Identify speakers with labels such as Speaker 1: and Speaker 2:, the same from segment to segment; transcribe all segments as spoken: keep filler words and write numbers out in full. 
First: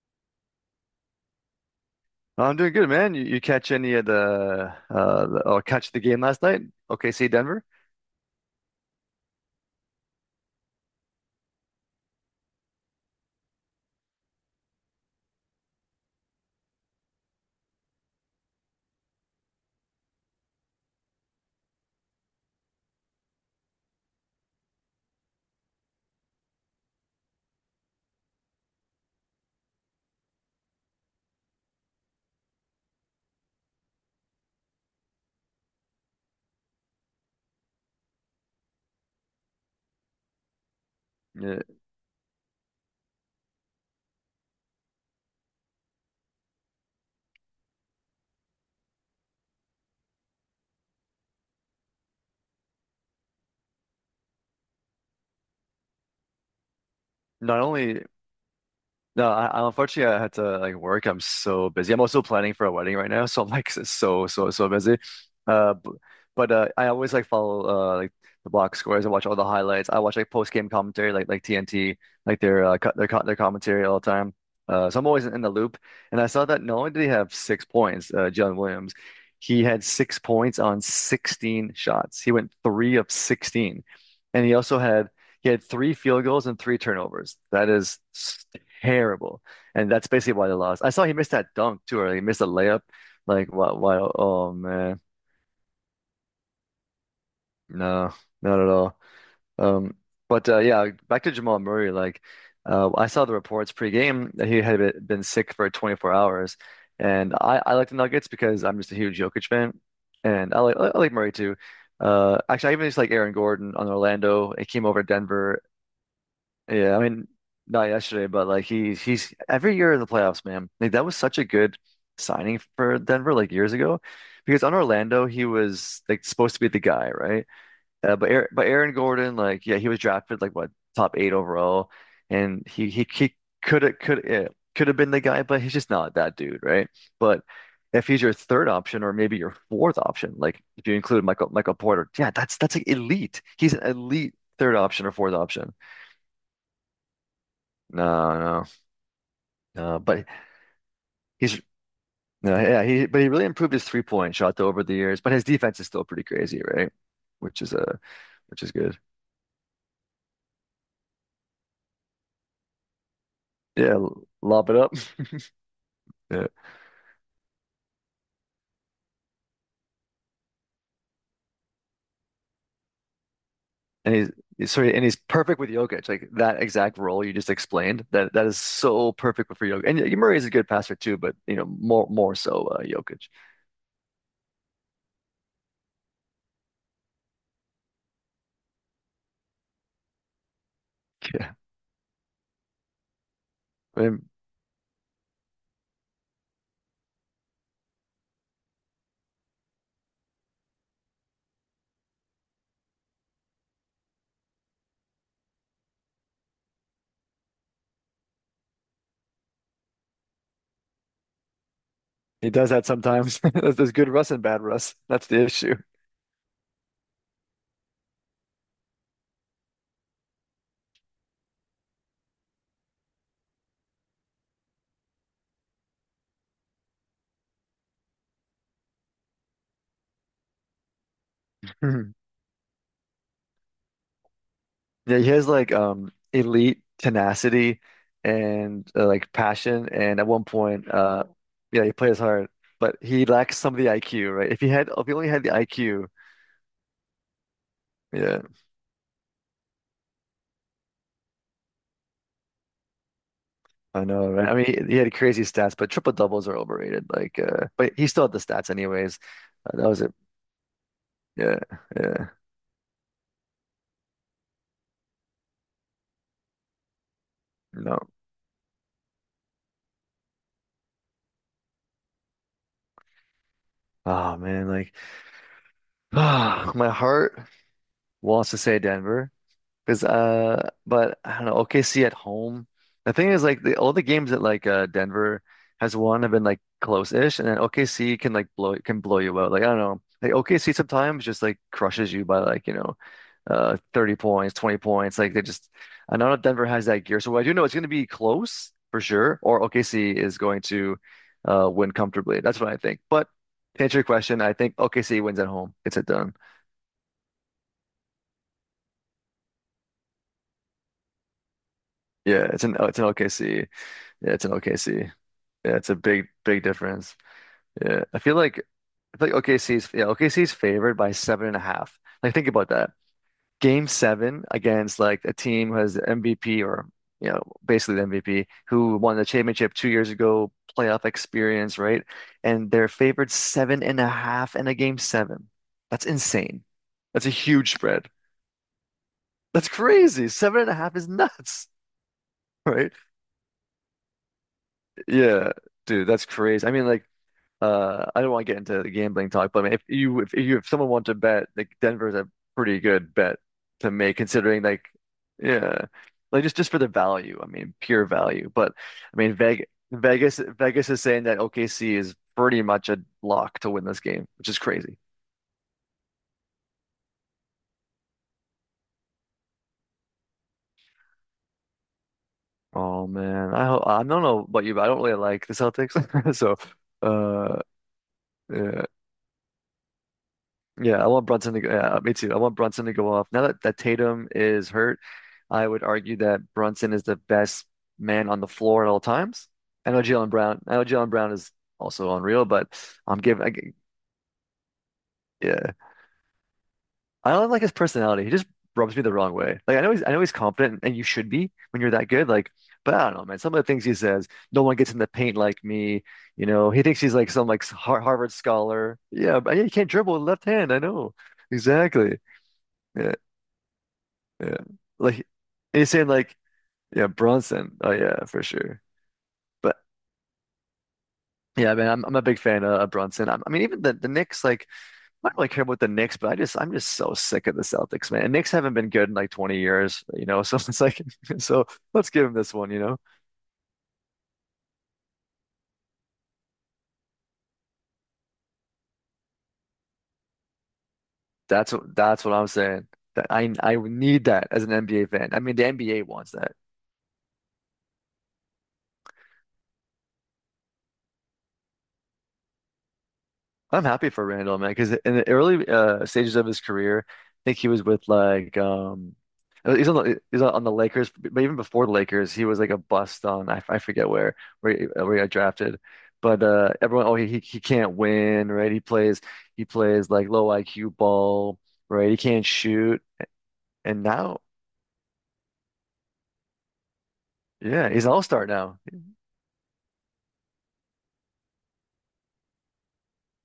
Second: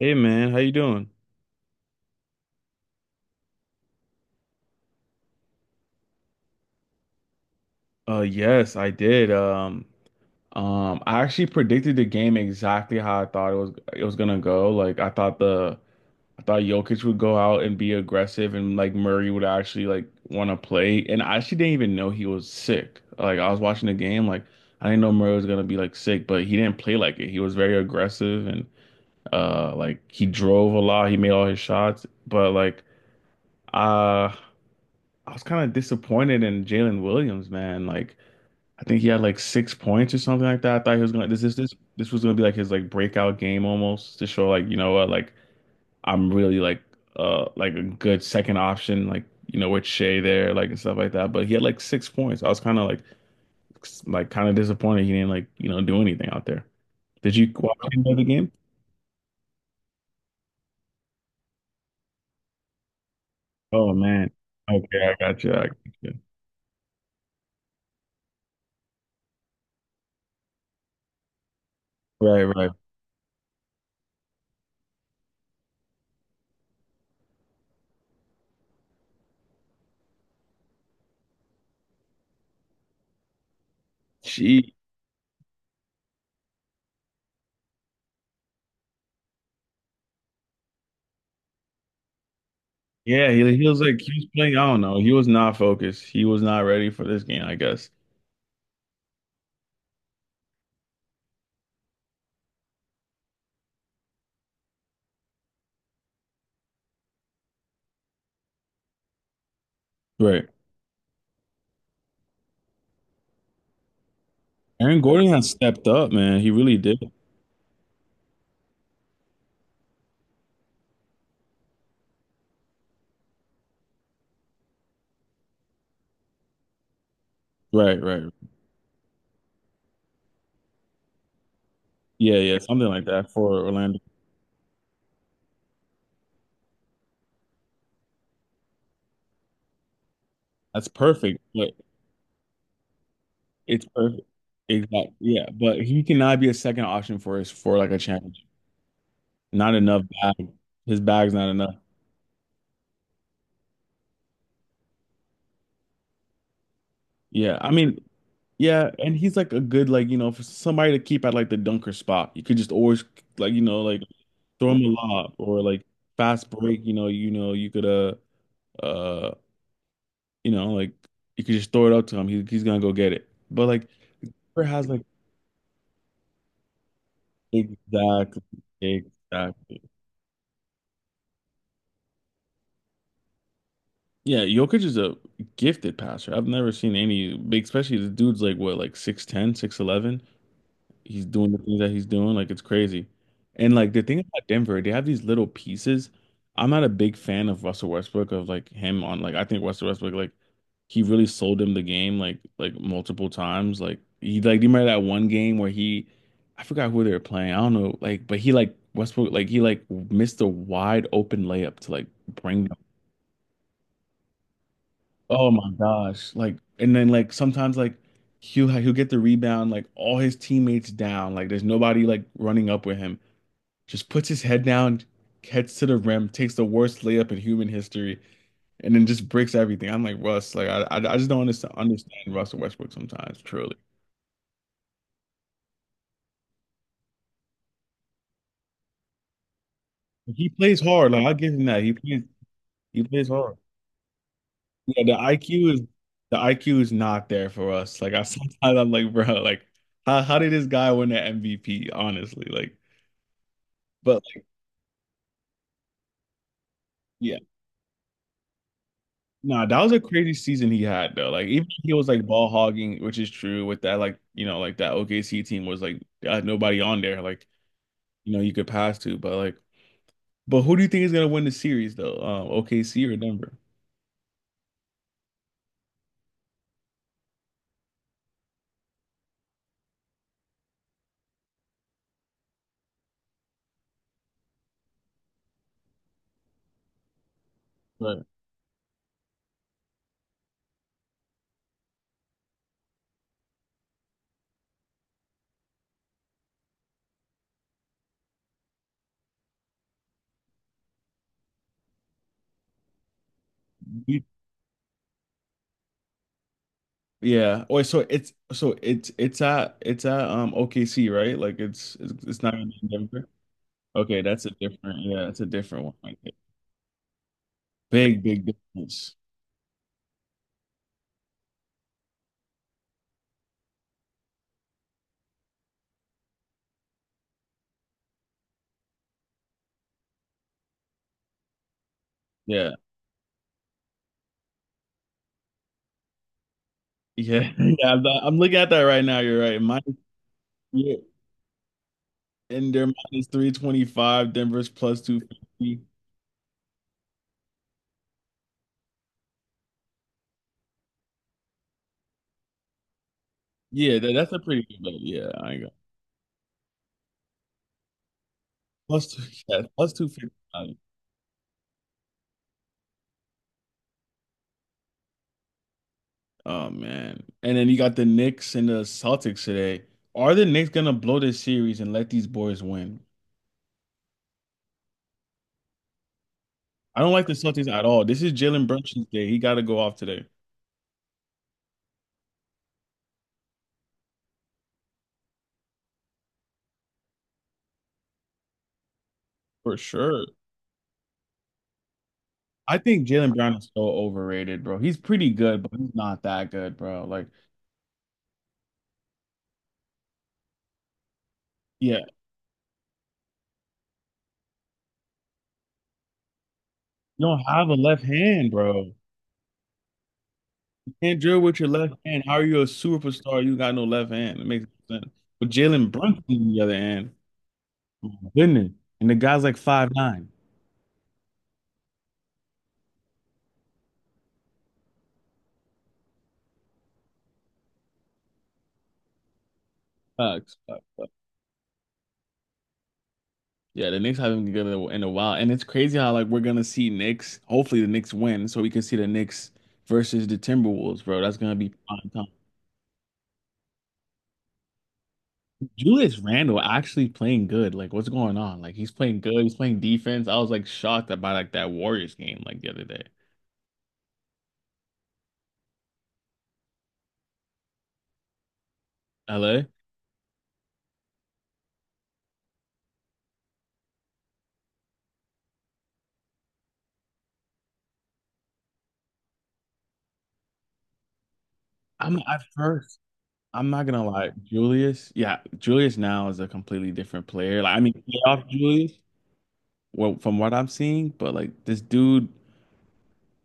Speaker 1: Hey man, how you doing?
Speaker 2: No, I'm doing good, man. You, you catch any of the uh the, or catch the game last night? O K C Denver.
Speaker 1: Uh yes, I did. Um um I actually predicted the game exactly how I thought it was it was gonna go. Like I thought the I thought Jokic would go out and be aggressive and like Murray would actually like want to play. And I actually didn't even know he was sick. Like I was watching the game, like I didn't know Murray was gonna be like sick, but he didn't play like it. He was very aggressive and uh like he drove a lot, he made all his shots, but like uh I was kind of disappointed in Jalen Williams, man. Like I think he had like six points or something like that. I thought he was gonna this is
Speaker 2: Yeah.
Speaker 1: this this was gonna be like his like breakout game almost to show like you know what like I'm really like uh like a good second option like you know with Shea there like and stuff like that. But he had like six points. I was kind of like s- like kind of disappointed he didn't like you know do anything out there. Did you
Speaker 2: Not
Speaker 1: watch
Speaker 2: only
Speaker 1: any of the game?
Speaker 2: No, I, I- unfortunately I had to like work. I'm so busy. I'm also planning for a wedding right now, so I'm like s-
Speaker 1: Oh
Speaker 2: so
Speaker 1: man.
Speaker 2: so so busy.
Speaker 1: Okay, I got you. I
Speaker 2: Uh,
Speaker 1: got
Speaker 2: b-
Speaker 1: you.
Speaker 2: but uh, I always like follow uh like the box scores. I watch all the highlights. I watch like post game commentary, like like T N T, like
Speaker 1: Right,
Speaker 2: their
Speaker 1: right.
Speaker 2: uh, co their co their commentary all the time. Uh, so I'm always in the loop. And I saw that not only did he have six points, uh, John Williams, he had six points on sixteen shots. He went three of sixteen, and he
Speaker 1: She,
Speaker 2: also had. He had three field goals and three turnovers. That is terrible. And that's basically why they lost. I saw he missed that dunk too, or he missed a layup.
Speaker 1: yeah,
Speaker 2: Like,
Speaker 1: he, he
Speaker 2: why,
Speaker 1: was
Speaker 2: why,
Speaker 1: like he was
Speaker 2: oh
Speaker 1: playing. I don't know.
Speaker 2: man,
Speaker 1: He was not focused. He was not ready for this game, I guess.
Speaker 2: no, not at all. Um, but uh, yeah, back to Jamal Murray. Like, uh, I saw the reports pre-game that he had been been sick for twenty-four hours, and I, I like the Nuggets because I'm just a huge Jokic fan,
Speaker 1: Right.
Speaker 2: and I like I like Murray too. Uh, actually, I even just like Aaron Gordon on Orlando. It came
Speaker 1: Aaron
Speaker 2: over to
Speaker 1: Gordon has
Speaker 2: Denver.
Speaker 1: stepped up, man. He really
Speaker 2: Yeah, I
Speaker 1: did.
Speaker 2: mean, not yesterday, but like he's he's every year in the playoffs, man. Like that was such a good signing for Denver like years ago, because on Orlando he was like supposed to be the guy, right?
Speaker 1: Right,
Speaker 2: Uh,
Speaker 1: right.
Speaker 2: but Aaron, but Aaron Gordon, like yeah, he was drafted like what top eight overall,
Speaker 1: Yeah, yeah,
Speaker 2: and
Speaker 1: something
Speaker 2: he
Speaker 1: like
Speaker 2: he
Speaker 1: that
Speaker 2: he
Speaker 1: for
Speaker 2: could have
Speaker 1: Orlando.
Speaker 2: could yeah, could have been the guy, but he's just not that dude, right? But if he's your third option or maybe your fourth option, like if
Speaker 1: That's
Speaker 2: you include
Speaker 1: perfect,
Speaker 2: Michael
Speaker 1: but
Speaker 2: Michael Porter, yeah, that's that's like elite. He's an
Speaker 1: It's perfect.
Speaker 2: elite third option or
Speaker 1: Exactly.
Speaker 2: fourth
Speaker 1: Yeah,
Speaker 2: option.
Speaker 1: but he cannot be a second option for us for like a
Speaker 2: No,
Speaker 1: championship.
Speaker 2: no.
Speaker 1: Not
Speaker 2: Uh,
Speaker 1: enough
Speaker 2: but
Speaker 1: bag. His bag's not
Speaker 2: he's
Speaker 1: enough.
Speaker 2: no, yeah, he but he really improved his three point shot though over the years. But his defense is still pretty crazy, right?
Speaker 1: Yeah,
Speaker 2: Which
Speaker 1: I
Speaker 2: is uh,
Speaker 1: mean,
Speaker 2: which is
Speaker 1: yeah,
Speaker 2: good.
Speaker 1: and he's like a good like you know for somebody to keep at like the dunker spot. You could just always like you know
Speaker 2: Yeah,
Speaker 1: like
Speaker 2: l- lob
Speaker 1: throw
Speaker 2: it
Speaker 1: him a
Speaker 2: up.
Speaker 1: lob or like
Speaker 2: Yeah,
Speaker 1: fast break. You know, you know you could uh uh you know, like you could just throw it up to him. He, he's gonna go get it. But like
Speaker 2: and he's,
Speaker 1: Cooper
Speaker 2: he's so
Speaker 1: has like
Speaker 2: and he's perfect with Jokic, like that exact role you just explained. That
Speaker 1: exactly,
Speaker 2: that is so perfect for
Speaker 1: exactly.
Speaker 2: Jokic. And yeah, Murray is a good passer too, but you know more more so uh, Jokic.
Speaker 1: Yeah, Jokic is a gifted passer. I've never seen any big, especially the dude's like what, like six ten, six eleven. He's doing
Speaker 2: Yeah,
Speaker 1: the things that he's doing. Like it's crazy. And like
Speaker 2: I
Speaker 1: the thing
Speaker 2: mean,
Speaker 1: about Denver, they have these little pieces. I'm not a big fan of Russell Westbrook of like him on like I think Russell Westbrook like he really sold him the game like like multiple times. Like he like do you remember that one game where he I forgot who they were playing. I don't know. Like but he like Westbrook like he like missed a wide open layup to like
Speaker 2: he
Speaker 1: bring
Speaker 2: does
Speaker 1: them.
Speaker 2: that sometimes. There's there's good Russ and bad Russ. That's the
Speaker 1: Oh my
Speaker 2: issue.
Speaker 1: gosh. Like and then like sometimes like he'll he'll get the rebound like all his teammates down. Like there's nobody like running up with him, just puts his head down, heads to the rim, takes the worst layup in human history, and then just breaks everything. I'm like Russ, like I, I, just don't understand, understand Russell Westbrook sometimes. Truly,
Speaker 2: Yeah, he has like um elite tenacity and uh, like passion. And at one
Speaker 1: he plays
Speaker 2: point,
Speaker 1: hard.
Speaker 2: uh,
Speaker 1: Like I give him that.
Speaker 2: yeah,
Speaker 1: He
Speaker 2: he plays
Speaker 1: plays
Speaker 2: hard, but
Speaker 1: he
Speaker 2: he
Speaker 1: plays
Speaker 2: lacks
Speaker 1: hard.
Speaker 2: some of the I Q, right? If he had,
Speaker 1: Yeah,
Speaker 2: if he only
Speaker 1: the
Speaker 2: had the
Speaker 1: IQ is
Speaker 2: I Q,
Speaker 1: the I Q is not there for us. Like I
Speaker 2: yeah,
Speaker 1: sometimes I'm like, bro, like how how did this guy win the M V P? Honestly, like,
Speaker 2: I
Speaker 1: but
Speaker 2: know,
Speaker 1: like,
Speaker 2: right? I mean, he, he had crazy stats, but triple doubles are overrated.
Speaker 1: yeah,
Speaker 2: Like, uh, but he still had the stats anyways.
Speaker 1: Nah,
Speaker 2: Uh,
Speaker 1: that
Speaker 2: that
Speaker 1: was a
Speaker 2: was it.
Speaker 1: crazy season he had though. Like
Speaker 2: Yeah,
Speaker 1: even he was like
Speaker 2: yeah,
Speaker 1: ball hogging, which is true with that like you know like that O K C team was like uh, nobody on there like
Speaker 2: no.
Speaker 1: you know you could pass to, but like but who do you think is gonna win the series though? Um, O K C or Denver?
Speaker 2: Oh man, like, ah, my heart wants to say Denver. Because uh, but I don't know, O K C at home. The thing is, like the, all the games that like uh Denver has won have been like close-ish, and then O K C
Speaker 1: Right.
Speaker 2: can like blow can blow you out. Like I don't know, like O K C sometimes just like crushes you by like you know, uh, thirty points, twenty points. Like they just, I don't know if Denver has that gear. So I do know it's going to be close for sure, or O K C is going to uh win comfortably. That's what I think. But to answer your
Speaker 1: You-
Speaker 2: question, I think O K C wins at home. It's a done.
Speaker 1: Yeah. Wait, so it's so it's it's at it's at um O K C, right? Like it's it's, it's
Speaker 2: Yeah,
Speaker 1: not
Speaker 2: it's
Speaker 1: in
Speaker 2: an it's an
Speaker 1: Denver.
Speaker 2: O K C.
Speaker 1: Okay,
Speaker 2: Yeah, it's
Speaker 1: that's a
Speaker 2: an O K C.
Speaker 1: different, yeah, it's a
Speaker 2: Yeah,
Speaker 1: different
Speaker 2: it's
Speaker 1: one.
Speaker 2: a
Speaker 1: Like,
Speaker 2: big, big difference. Yeah, I
Speaker 1: big
Speaker 2: feel
Speaker 1: big
Speaker 2: like
Speaker 1: difference.
Speaker 2: I feel like O K C's yeah O K C's favored by seven and a half. Like think about that. Game seven against like a team who has M V P or you know basically the M V P who won the championship two years ago, playoff experience, right? And
Speaker 1: Yeah.
Speaker 2: they're favored seven and a half in a game seven. That's insane. That's a
Speaker 1: Yeah.
Speaker 2: huge
Speaker 1: Yeah, I'm,
Speaker 2: spread.
Speaker 1: I'm looking at that right now. You're right.
Speaker 2: That's
Speaker 1: Mine.
Speaker 2: crazy. Seven and a
Speaker 1: Yeah,
Speaker 2: half is nuts,
Speaker 1: and they're
Speaker 2: right?
Speaker 1: minus three twenty-five. Denver's plus
Speaker 2: Yeah,
Speaker 1: two fifty.
Speaker 2: dude, that's crazy. I mean, like. Uh, I don't want to get into the gambling talk, but I mean, if you if you if someone wants to bet, like Denver's a pretty good bet to
Speaker 1: Yeah, that,
Speaker 2: make,
Speaker 1: that's a pretty
Speaker 2: considering
Speaker 1: good
Speaker 2: like
Speaker 1: bet. Yeah, I ain't got
Speaker 2: yeah, like just just for the value. I mean, pure value. But
Speaker 1: plus
Speaker 2: I
Speaker 1: two,
Speaker 2: mean,
Speaker 1: yeah,
Speaker 2: Vegas
Speaker 1: plus two fifty.
Speaker 2: Vegas Vegas is saying that O K C is pretty much a lock to win this game, which is crazy.
Speaker 1: Oh man. And then you got the Knicks and the Celtics today. Are the Knicks gonna blow this series and let these boys win?
Speaker 2: Oh man, I ho- I don't know about you, but I don't really like the Celtics. So,
Speaker 1: I don't like the
Speaker 2: uh,
Speaker 1: Celtics at all. This is Jalen
Speaker 2: yeah.
Speaker 1: Brunson's day. He gotta go off today
Speaker 2: Yeah, I want Brunson to go. Yeah, me too. I want Brunson to go off. Now that, that Tatum is hurt, I would argue that Brunson is the best man on the floor at all times.
Speaker 1: for
Speaker 2: I know
Speaker 1: sure.
Speaker 2: Jalen Brown. I know Jalen Brown is also unreal, but
Speaker 1: I think
Speaker 2: I'm
Speaker 1: Jalen
Speaker 2: giving. I,
Speaker 1: Brown is
Speaker 2: g-
Speaker 1: so overrated, bro. He's pretty good,
Speaker 2: yeah,
Speaker 1: but he's not that good, bro. Like,
Speaker 2: I don't like his personality. He just rubs me the wrong way. Like I know he's, I know he's confident, and you should be when you're
Speaker 1: yeah,
Speaker 2: that good. Like, but I don't know, man. Some of the things he says, no one gets in the paint like me. You know, he thinks he's
Speaker 1: you
Speaker 2: like
Speaker 1: don't
Speaker 2: some like
Speaker 1: have a
Speaker 2: Har-
Speaker 1: left
Speaker 2: Harvard
Speaker 1: hand, bro.
Speaker 2: scholar. Yeah, but yeah, he can't dribble with left hand. I know
Speaker 1: Can't drill with your left
Speaker 2: exactly.
Speaker 1: hand. How are you a
Speaker 2: Yeah.
Speaker 1: superstar? You got no left hand. It
Speaker 2: Yeah.
Speaker 1: makes no sense.
Speaker 2: Like and
Speaker 1: But
Speaker 2: you're
Speaker 1: Jalen
Speaker 2: saying
Speaker 1: Brunson
Speaker 2: like
Speaker 1: on the other
Speaker 2: yeah,
Speaker 1: hand,
Speaker 2: Bronson. Oh
Speaker 1: oh
Speaker 2: yeah,
Speaker 1: my
Speaker 2: for
Speaker 1: goodness,
Speaker 2: sure.
Speaker 1: and the guy's like
Speaker 2: But
Speaker 1: five nine.
Speaker 2: yeah, man, I'm I'm a big fan of, of Brunson. I'm, I mean, even the the Knicks, like I don't really care about the Knicks, but I just I'm just so sick of the Celtics, man. And Knicks haven't been good in like twenty years, you know.
Speaker 1: Sucks,
Speaker 2: So it's
Speaker 1: sucks,
Speaker 2: like
Speaker 1: sucks.
Speaker 2: so let's give them this one, you know.
Speaker 1: Yeah, the Knicks haven't been good in a in a while, and it's crazy how like we're gonna see Knicks. Hopefully, the Knicks win, so we can see the Knicks versus the Timberwolves, bro. That's gonna be
Speaker 2: That's what
Speaker 1: prime
Speaker 2: that's
Speaker 1: time.
Speaker 2: what I'm saying. That I I need that as an N B A fan. I mean, the N B A
Speaker 1: Julius
Speaker 2: wants that.
Speaker 1: Randle actually playing good. Like, what's going on? Like, he's playing good. He's playing defense. I was like shocked about like that Warriors game like the other day.
Speaker 2: I'm happy for Randall, man, because in the early uh, stages of his career, I think he was with like um,
Speaker 1: L A.
Speaker 2: uh, he's on the he's on the Lakers, but even before the Lakers, he was like a bust on I, I forget where where he, where he got drafted, but uh, everyone, oh, he he he can't win, right? He plays he plays like low I Q ball, right? He
Speaker 1: I'm at
Speaker 2: can't
Speaker 1: first.
Speaker 2: shoot.
Speaker 1: I'm not
Speaker 2: And
Speaker 1: gonna lie,
Speaker 2: now,
Speaker 1: Julius. Yeah, Julius now is a completely different player. Like, I
Speaker 2: yeah,
Speaker 1: mean,
Speaker 2: he's an
Speaker 1: playoff
Speaker 2: all-star now.
Speaker 1: Julius, well, from what I'm seeing, but like this dude,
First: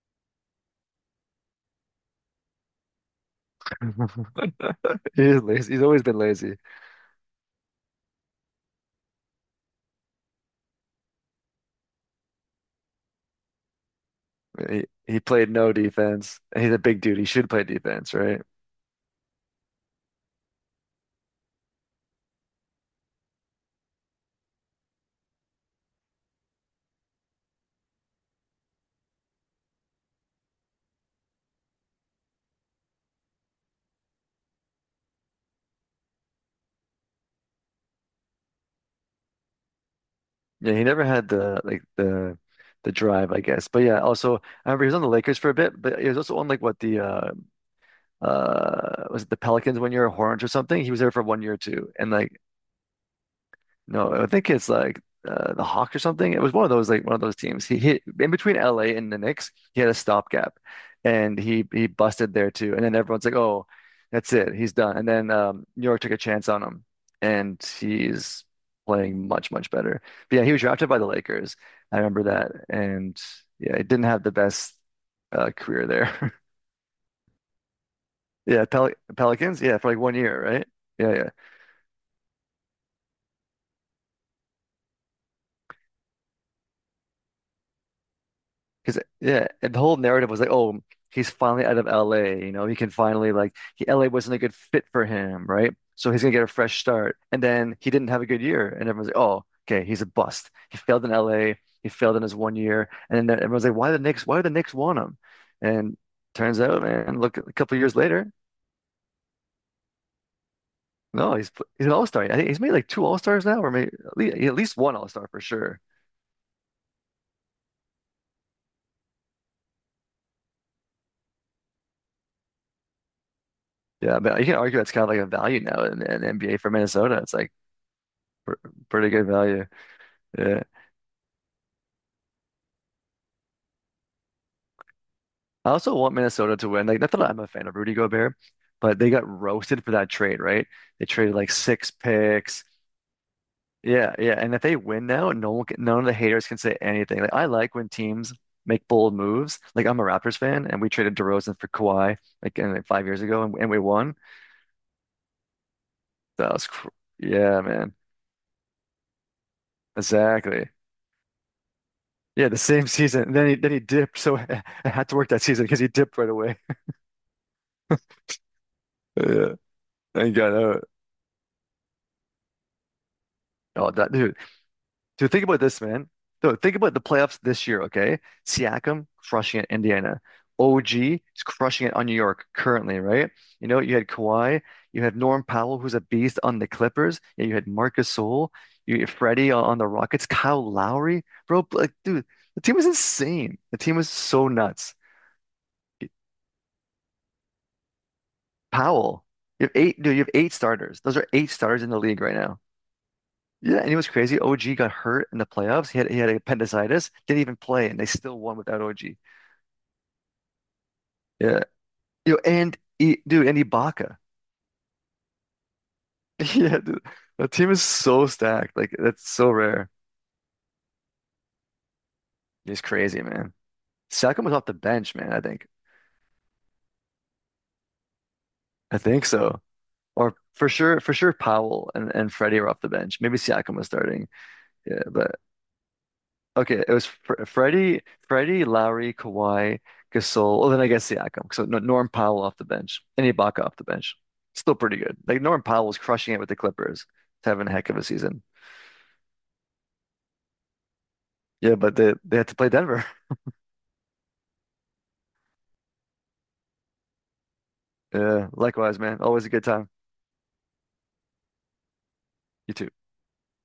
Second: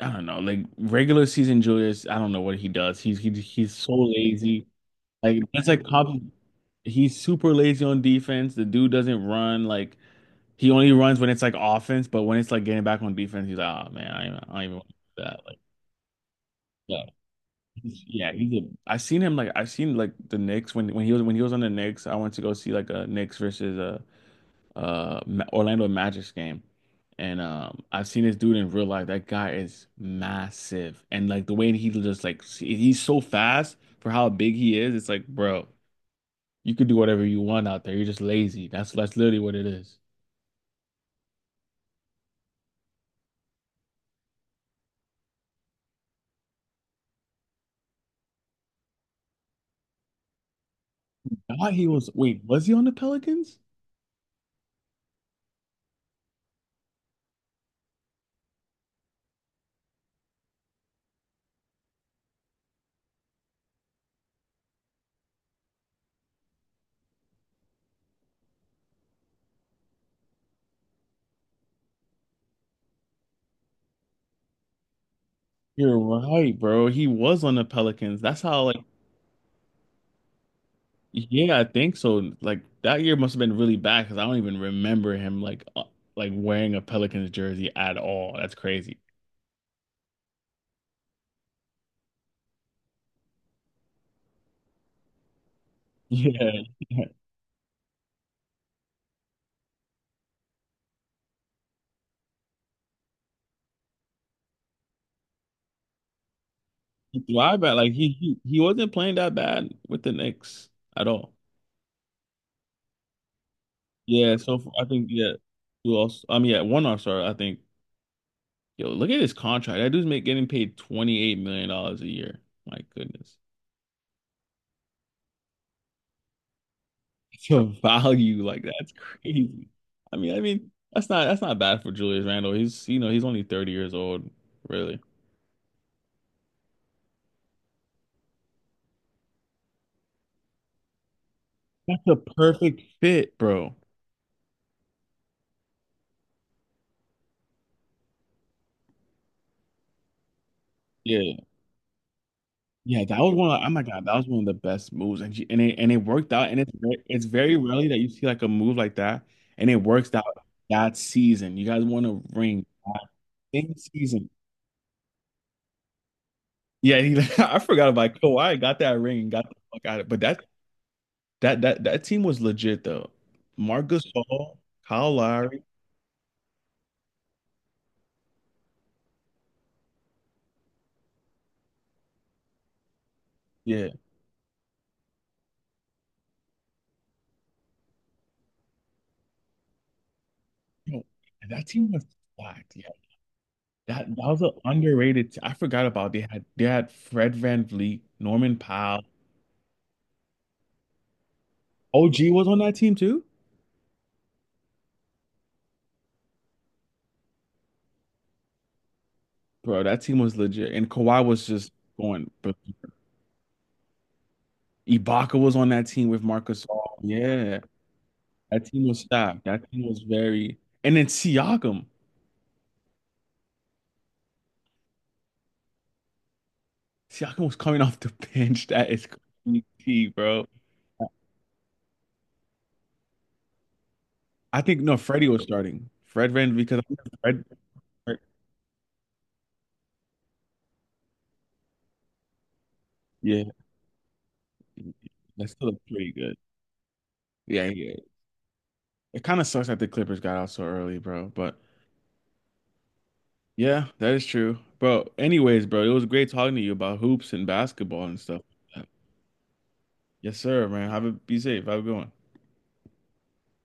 Speaker 1: I don't know. Like regular season Julius, I don't know what he does. He's he, he's so lazy.
Speaker 2: He
Speaker 1: Like
Speaker 2: is
Speaker 1: that's
Speaker 2: lazy. He's
Speaker 1: like
Speaker 2: always been
Speaker 1: Cobb-
Speaker 2: lazy.
Speaker 1: he's super lazy on defense. The dude doesn't run. Like he only runs when it's like offense, but when it's like getting back on defense, he's like, oh man, I, don't even- I don't even
Speaker 2: he
Speaker 1: want to
Speaker 2: he
Speaker 1: do that.
Speaker 2: played
Speaker 1: Like,
Speaker 2: no defense. He's a big
Speaker 1: yeah.
Speaker 2: dude. He should play defense,
Speaker 1: Yeah,
Speaker 2: right?
Speaker 1: he's a. I seen him like I seen like the Knicks when when he was when he was on the Knicks. I went to go see like a Knicks versus a uh Ma- Orlando Magic's game, and um I've seen this dude in real life. That guy is massive, and like the way he just like see- he's so fast for how big he is. It's like, bro, you could do whatever you want out there. You're just lazy. That's that's literally what it is.
Speaker 2: Yeah, he never had the like the the drive, I guess. But yeah, also I remember he was on the Lakers for a bit, but he was also on like what the uh uh was it the Pelicans one year or Hornets or something? He was there for one year
Speaker 1: God, he
Speaker 2: too.
Speaker 1: was.
Speaker 2: And like
Speaker 1: Wait, was he on the Pelicans?
Speaker 2: no, I think it's like uh, the Hawks or something. It was one of those like one of those teams. He hit in between L A and the Knicks. He had a stopgap, and he he busted there too. And then everyone's like, "Oh, that's it. He's done." And then um, New York took a chance on him, and he's playing much much better. But yeah, he was drafted by the Lakers. I remember that, and yeah, he didn't have the best uh, career
Speaker 1: You're
Speaker 2: there.
Speaker 1: right, bro. He was on the Pelicans. That's how
Speaker 2: Yeah,
Speaker 1: like
Speaker 2: Pel Pelicans. Yeah, for like one year, right? Yeah, yeah.
Speaker 1: yeah, I think so. Like that year must have been really bad because I don't even remember him like uh, like wearing a Pelicans jersey at all. That's crazy.
Speaker 2: Because yeah, and the whole narrative was like, oh, he's finally out of L A. You know, he can finally like he, L A wasn't a good fit for him, right? So he's gonna get a
Speaker 1: Yeah,
Speaker 2: fresh start. And then he didn't have a good year, and everyone's like, oh, okay, he's a bust. He failed in L A. He failed in his one year. And then everyone's like, why the Knicks? Why do the Knicks want him? And turns out,
Speaker 1: he
Speaker 2: man, look, a
Speaker 1: thrived at
Speaker 2: couple
Speaker 1: like
Speaker 2: years
Speaker 1: he
Speaker 2: later,
Speaker 1: he he wasn't playing that bad with the Knicks at all.
Speaker 2: no, he's he's an all-star. I think he's made like two all-stars now, or maybe at
Speaker 1: Yeah,
Speaker 2: least, at
Speaker 1: so f-
Speaker 2: least
Speaker 1: I
Speaker 2: one
Speaker 1: think
Speaker 2: all-star
Speaker 1: yeah,
Speaker 2: for sure.
Speaker 1: who else? I mean, yeah, one all star. I think yo, look at his contract. That dude's make, getting paid twenty eight million dollars a year. My goodness,
Speaker 2: Yeah, but you can argue that's kind of like a value now in, in N B A for Minnesota. It's
Speaker 1: it's
Speaker 2: like
Speaker 1: a value
Speaker 2: pr
Speaker 1: like that's
Speaker 2: pretty good value.
Speaker 1: crazy. I mean, I
Speaker 2: Yeah.
Speaker 1: mean that's not that's not bad for Julius Randle. He's you know he's only thirty years old. Really.
Speaker 2: I also want Minnesota to win. Like, not that I'm a fan of Rudy Gobert, but they got roasted for that trade, right? They traded like six
Speaker 1: That's a
Speaker 2: picks.
Speaker 1: perfect fit, bro.
Speaker 2: Yeah, yeah. And if they win now, no one can, none of the haters can say anything. Like, I like when teams make bold moves. Like, I'm a Raptors fan, and we traded
Speaker 1: Yeah.
Speaker 2: DeRozan for Kawhi like, in, like
Speaker 1: Yeah,
Speaker 2: five
Speaker 1: that
Speaker 2: years
Speaker 1: was
Speaker 2: ago,
Speaker 1: one
Speaker 2: and,
Speaker 1: of, oh
Speaker 2: and we
Speaker 1: my God, that
Speaker 2: won.
Speaker 1: was one of the best moves. And she, and it and it worked out.
Speaker 2: That
Speaker 1: And
Speaker 2: was,
Speaker 1: it's
Speaker 2: cr
Speaker 1: ve- it's very
Speaker 2: yeah,
Speaker 1: rarely
Speaker 2: man.
Speaker 1: that you see like a move like that and it works out
Speaker 2: Exactly.
Speaker 1: that season. You guys won a
Speaker 2: Yeah, the
Speaker 1: ring
Speaker 2: same season. And then he then
Speaker 1: same
Speaker 2: he dipped,
Speaker 1: season.
Speaker 2: so I had to work that season because he dipped right away.
Speaker 1: Yeah, he, I forgot about Kawhi got that ring, got the
Speaker 2: Yeah,
Speaker 1: fuck out of it. But
Speaker 2: and he
Speaker 1: that
Speaker 2: got out.
Speaker 1: that that that team was legit though. Marc
Speaker 2: Oh, that dude.
Speaker 1: Gasol, Kyle
Speaker 2: Dude, think about
Speaker 1: Lowry,
Speaker 2: this, man. So think about the playoffs this year, okay? Siakam crushing it, Indiana. O G is crushing it on New York currently, right? You know,
Speaker 1: yeah.
Speaker 2: you had Kawhi, you had Norm Powell, who's a beast on the Clippers. Yeah, you had Marcus Sol, you had Freddie on, on the Rockets, Kyle
Speaker 1: Yo,
Speaker 2: Lowry,
Speaker 1: that
Speaker 2: bro.
Speaker 1: team
Speaker 2: Like,
Speaker 1: was
Speaker 2: dude, the team
Speaker 1: stacked.
Speaker 2: was insane. The team
Speaker 1: That that
Speaker 2: was
Speaker 1: was
Speaker 2: so
Speaker 1: an
Speaker 2: nuts.
Speaker 1: underrated. t- I forgot about they had they had Fred VanVleet, Norman Powell.
Speaker 2: Powell, you have eight, dude, you have eight starters. Those are eight starters in the league
Speaker 1: O G
Speaker 2: right
Speaker 1: was on
Speaker 2: now.
Speaker 1: that team too,
Speaker 2: Yeah, and he was crazy. O G got hurt in the playoffs. He had he had appendicitis, didn't even play, and they still won without O G.
Speaker 1: bro. That team was legit, and Kawhi was
Speaker 2: Yeah,
Speaker 1: just going
Speaker 2: you know,
Speaker 1: berserk.
Speaker 2: and he, dude, and Ibaka.
Speaker 1: Ibaka was on that team with Marcus.
Speaker 2: Yeah,
Speaker 1: All.
Speaker 2: dude, the
Speaker 1: Yeah,
Speaker 2: team is so
Speaker 1: that
Speaker 2: stacked.
Speaker 1: team
Speaker 2: Like
Speaker 1: was
Speaker 2: that's
Speaker 1: stacked.
Speaker 2: so
Speaker 1: That team
Speaker 2: rare.
Speaker 1: was very. And then Siakam,
Speaker 2: He's crazy, man. Siakam was off the bench, man. I think
Speaker 1: Siakam was coming off the bench. That
Speaker 2: I
Speaker 1: is
Speaker 2: think so,
Speaker 1: crazy,
Speaker 2: or
Speaker 1: bro.
Speaker 2: for sure, for sure, Powell and and Freddie were off the bench. Maybe Siakam was starting.
Speaker 1: I think no,
Speaker 2: Yeah,
Speaker 1: Freddie
Speaker 2: but
Speaker 1: was starting. Fred Van because I
Speaker 2: okay, it
Speaker 1: think
Speaker 2: was
Speaker 1: Fred,
Speaker 2: Fr Freddie,
Speaker 1: Fred-
Speaker 2: Freddie, Lowry, Kawhi, Gasol. Well, then I guess Siakam. So no, Norm Powell off the bench and
Speaker 1: yeah,
Speaker 2: Ibaka off the bench. Still pretty good. Like
Speaker 1: that's
Speaker 2: Norm
Speaker 1: still
Speaker 2: Powell was
Speaker 1: pretty good.
Speaker 2: crushing it with the Clippers. He's having
Speaker 1: Yeah,
Speaker 2: a heck
Speaker 1: yeah.
Speaker 2: of a season.
Speaker 1: It kind of sucks that the Clippers got out so early, bro. But
Speaker 2: Yeah, but they they had to play Denver.
Speaker 1: yeah, that is true. Bro, anyways, bro, it was great talking to you about hoops and basketball and stuff
Speaker 2: Yeah,
Speaker 1: like that.
Speaker 2: likewise, man. Always a good time.
Speaker 1: Yes, sir, man. Have a be safe. Have a good one.
Speaker 2: You too.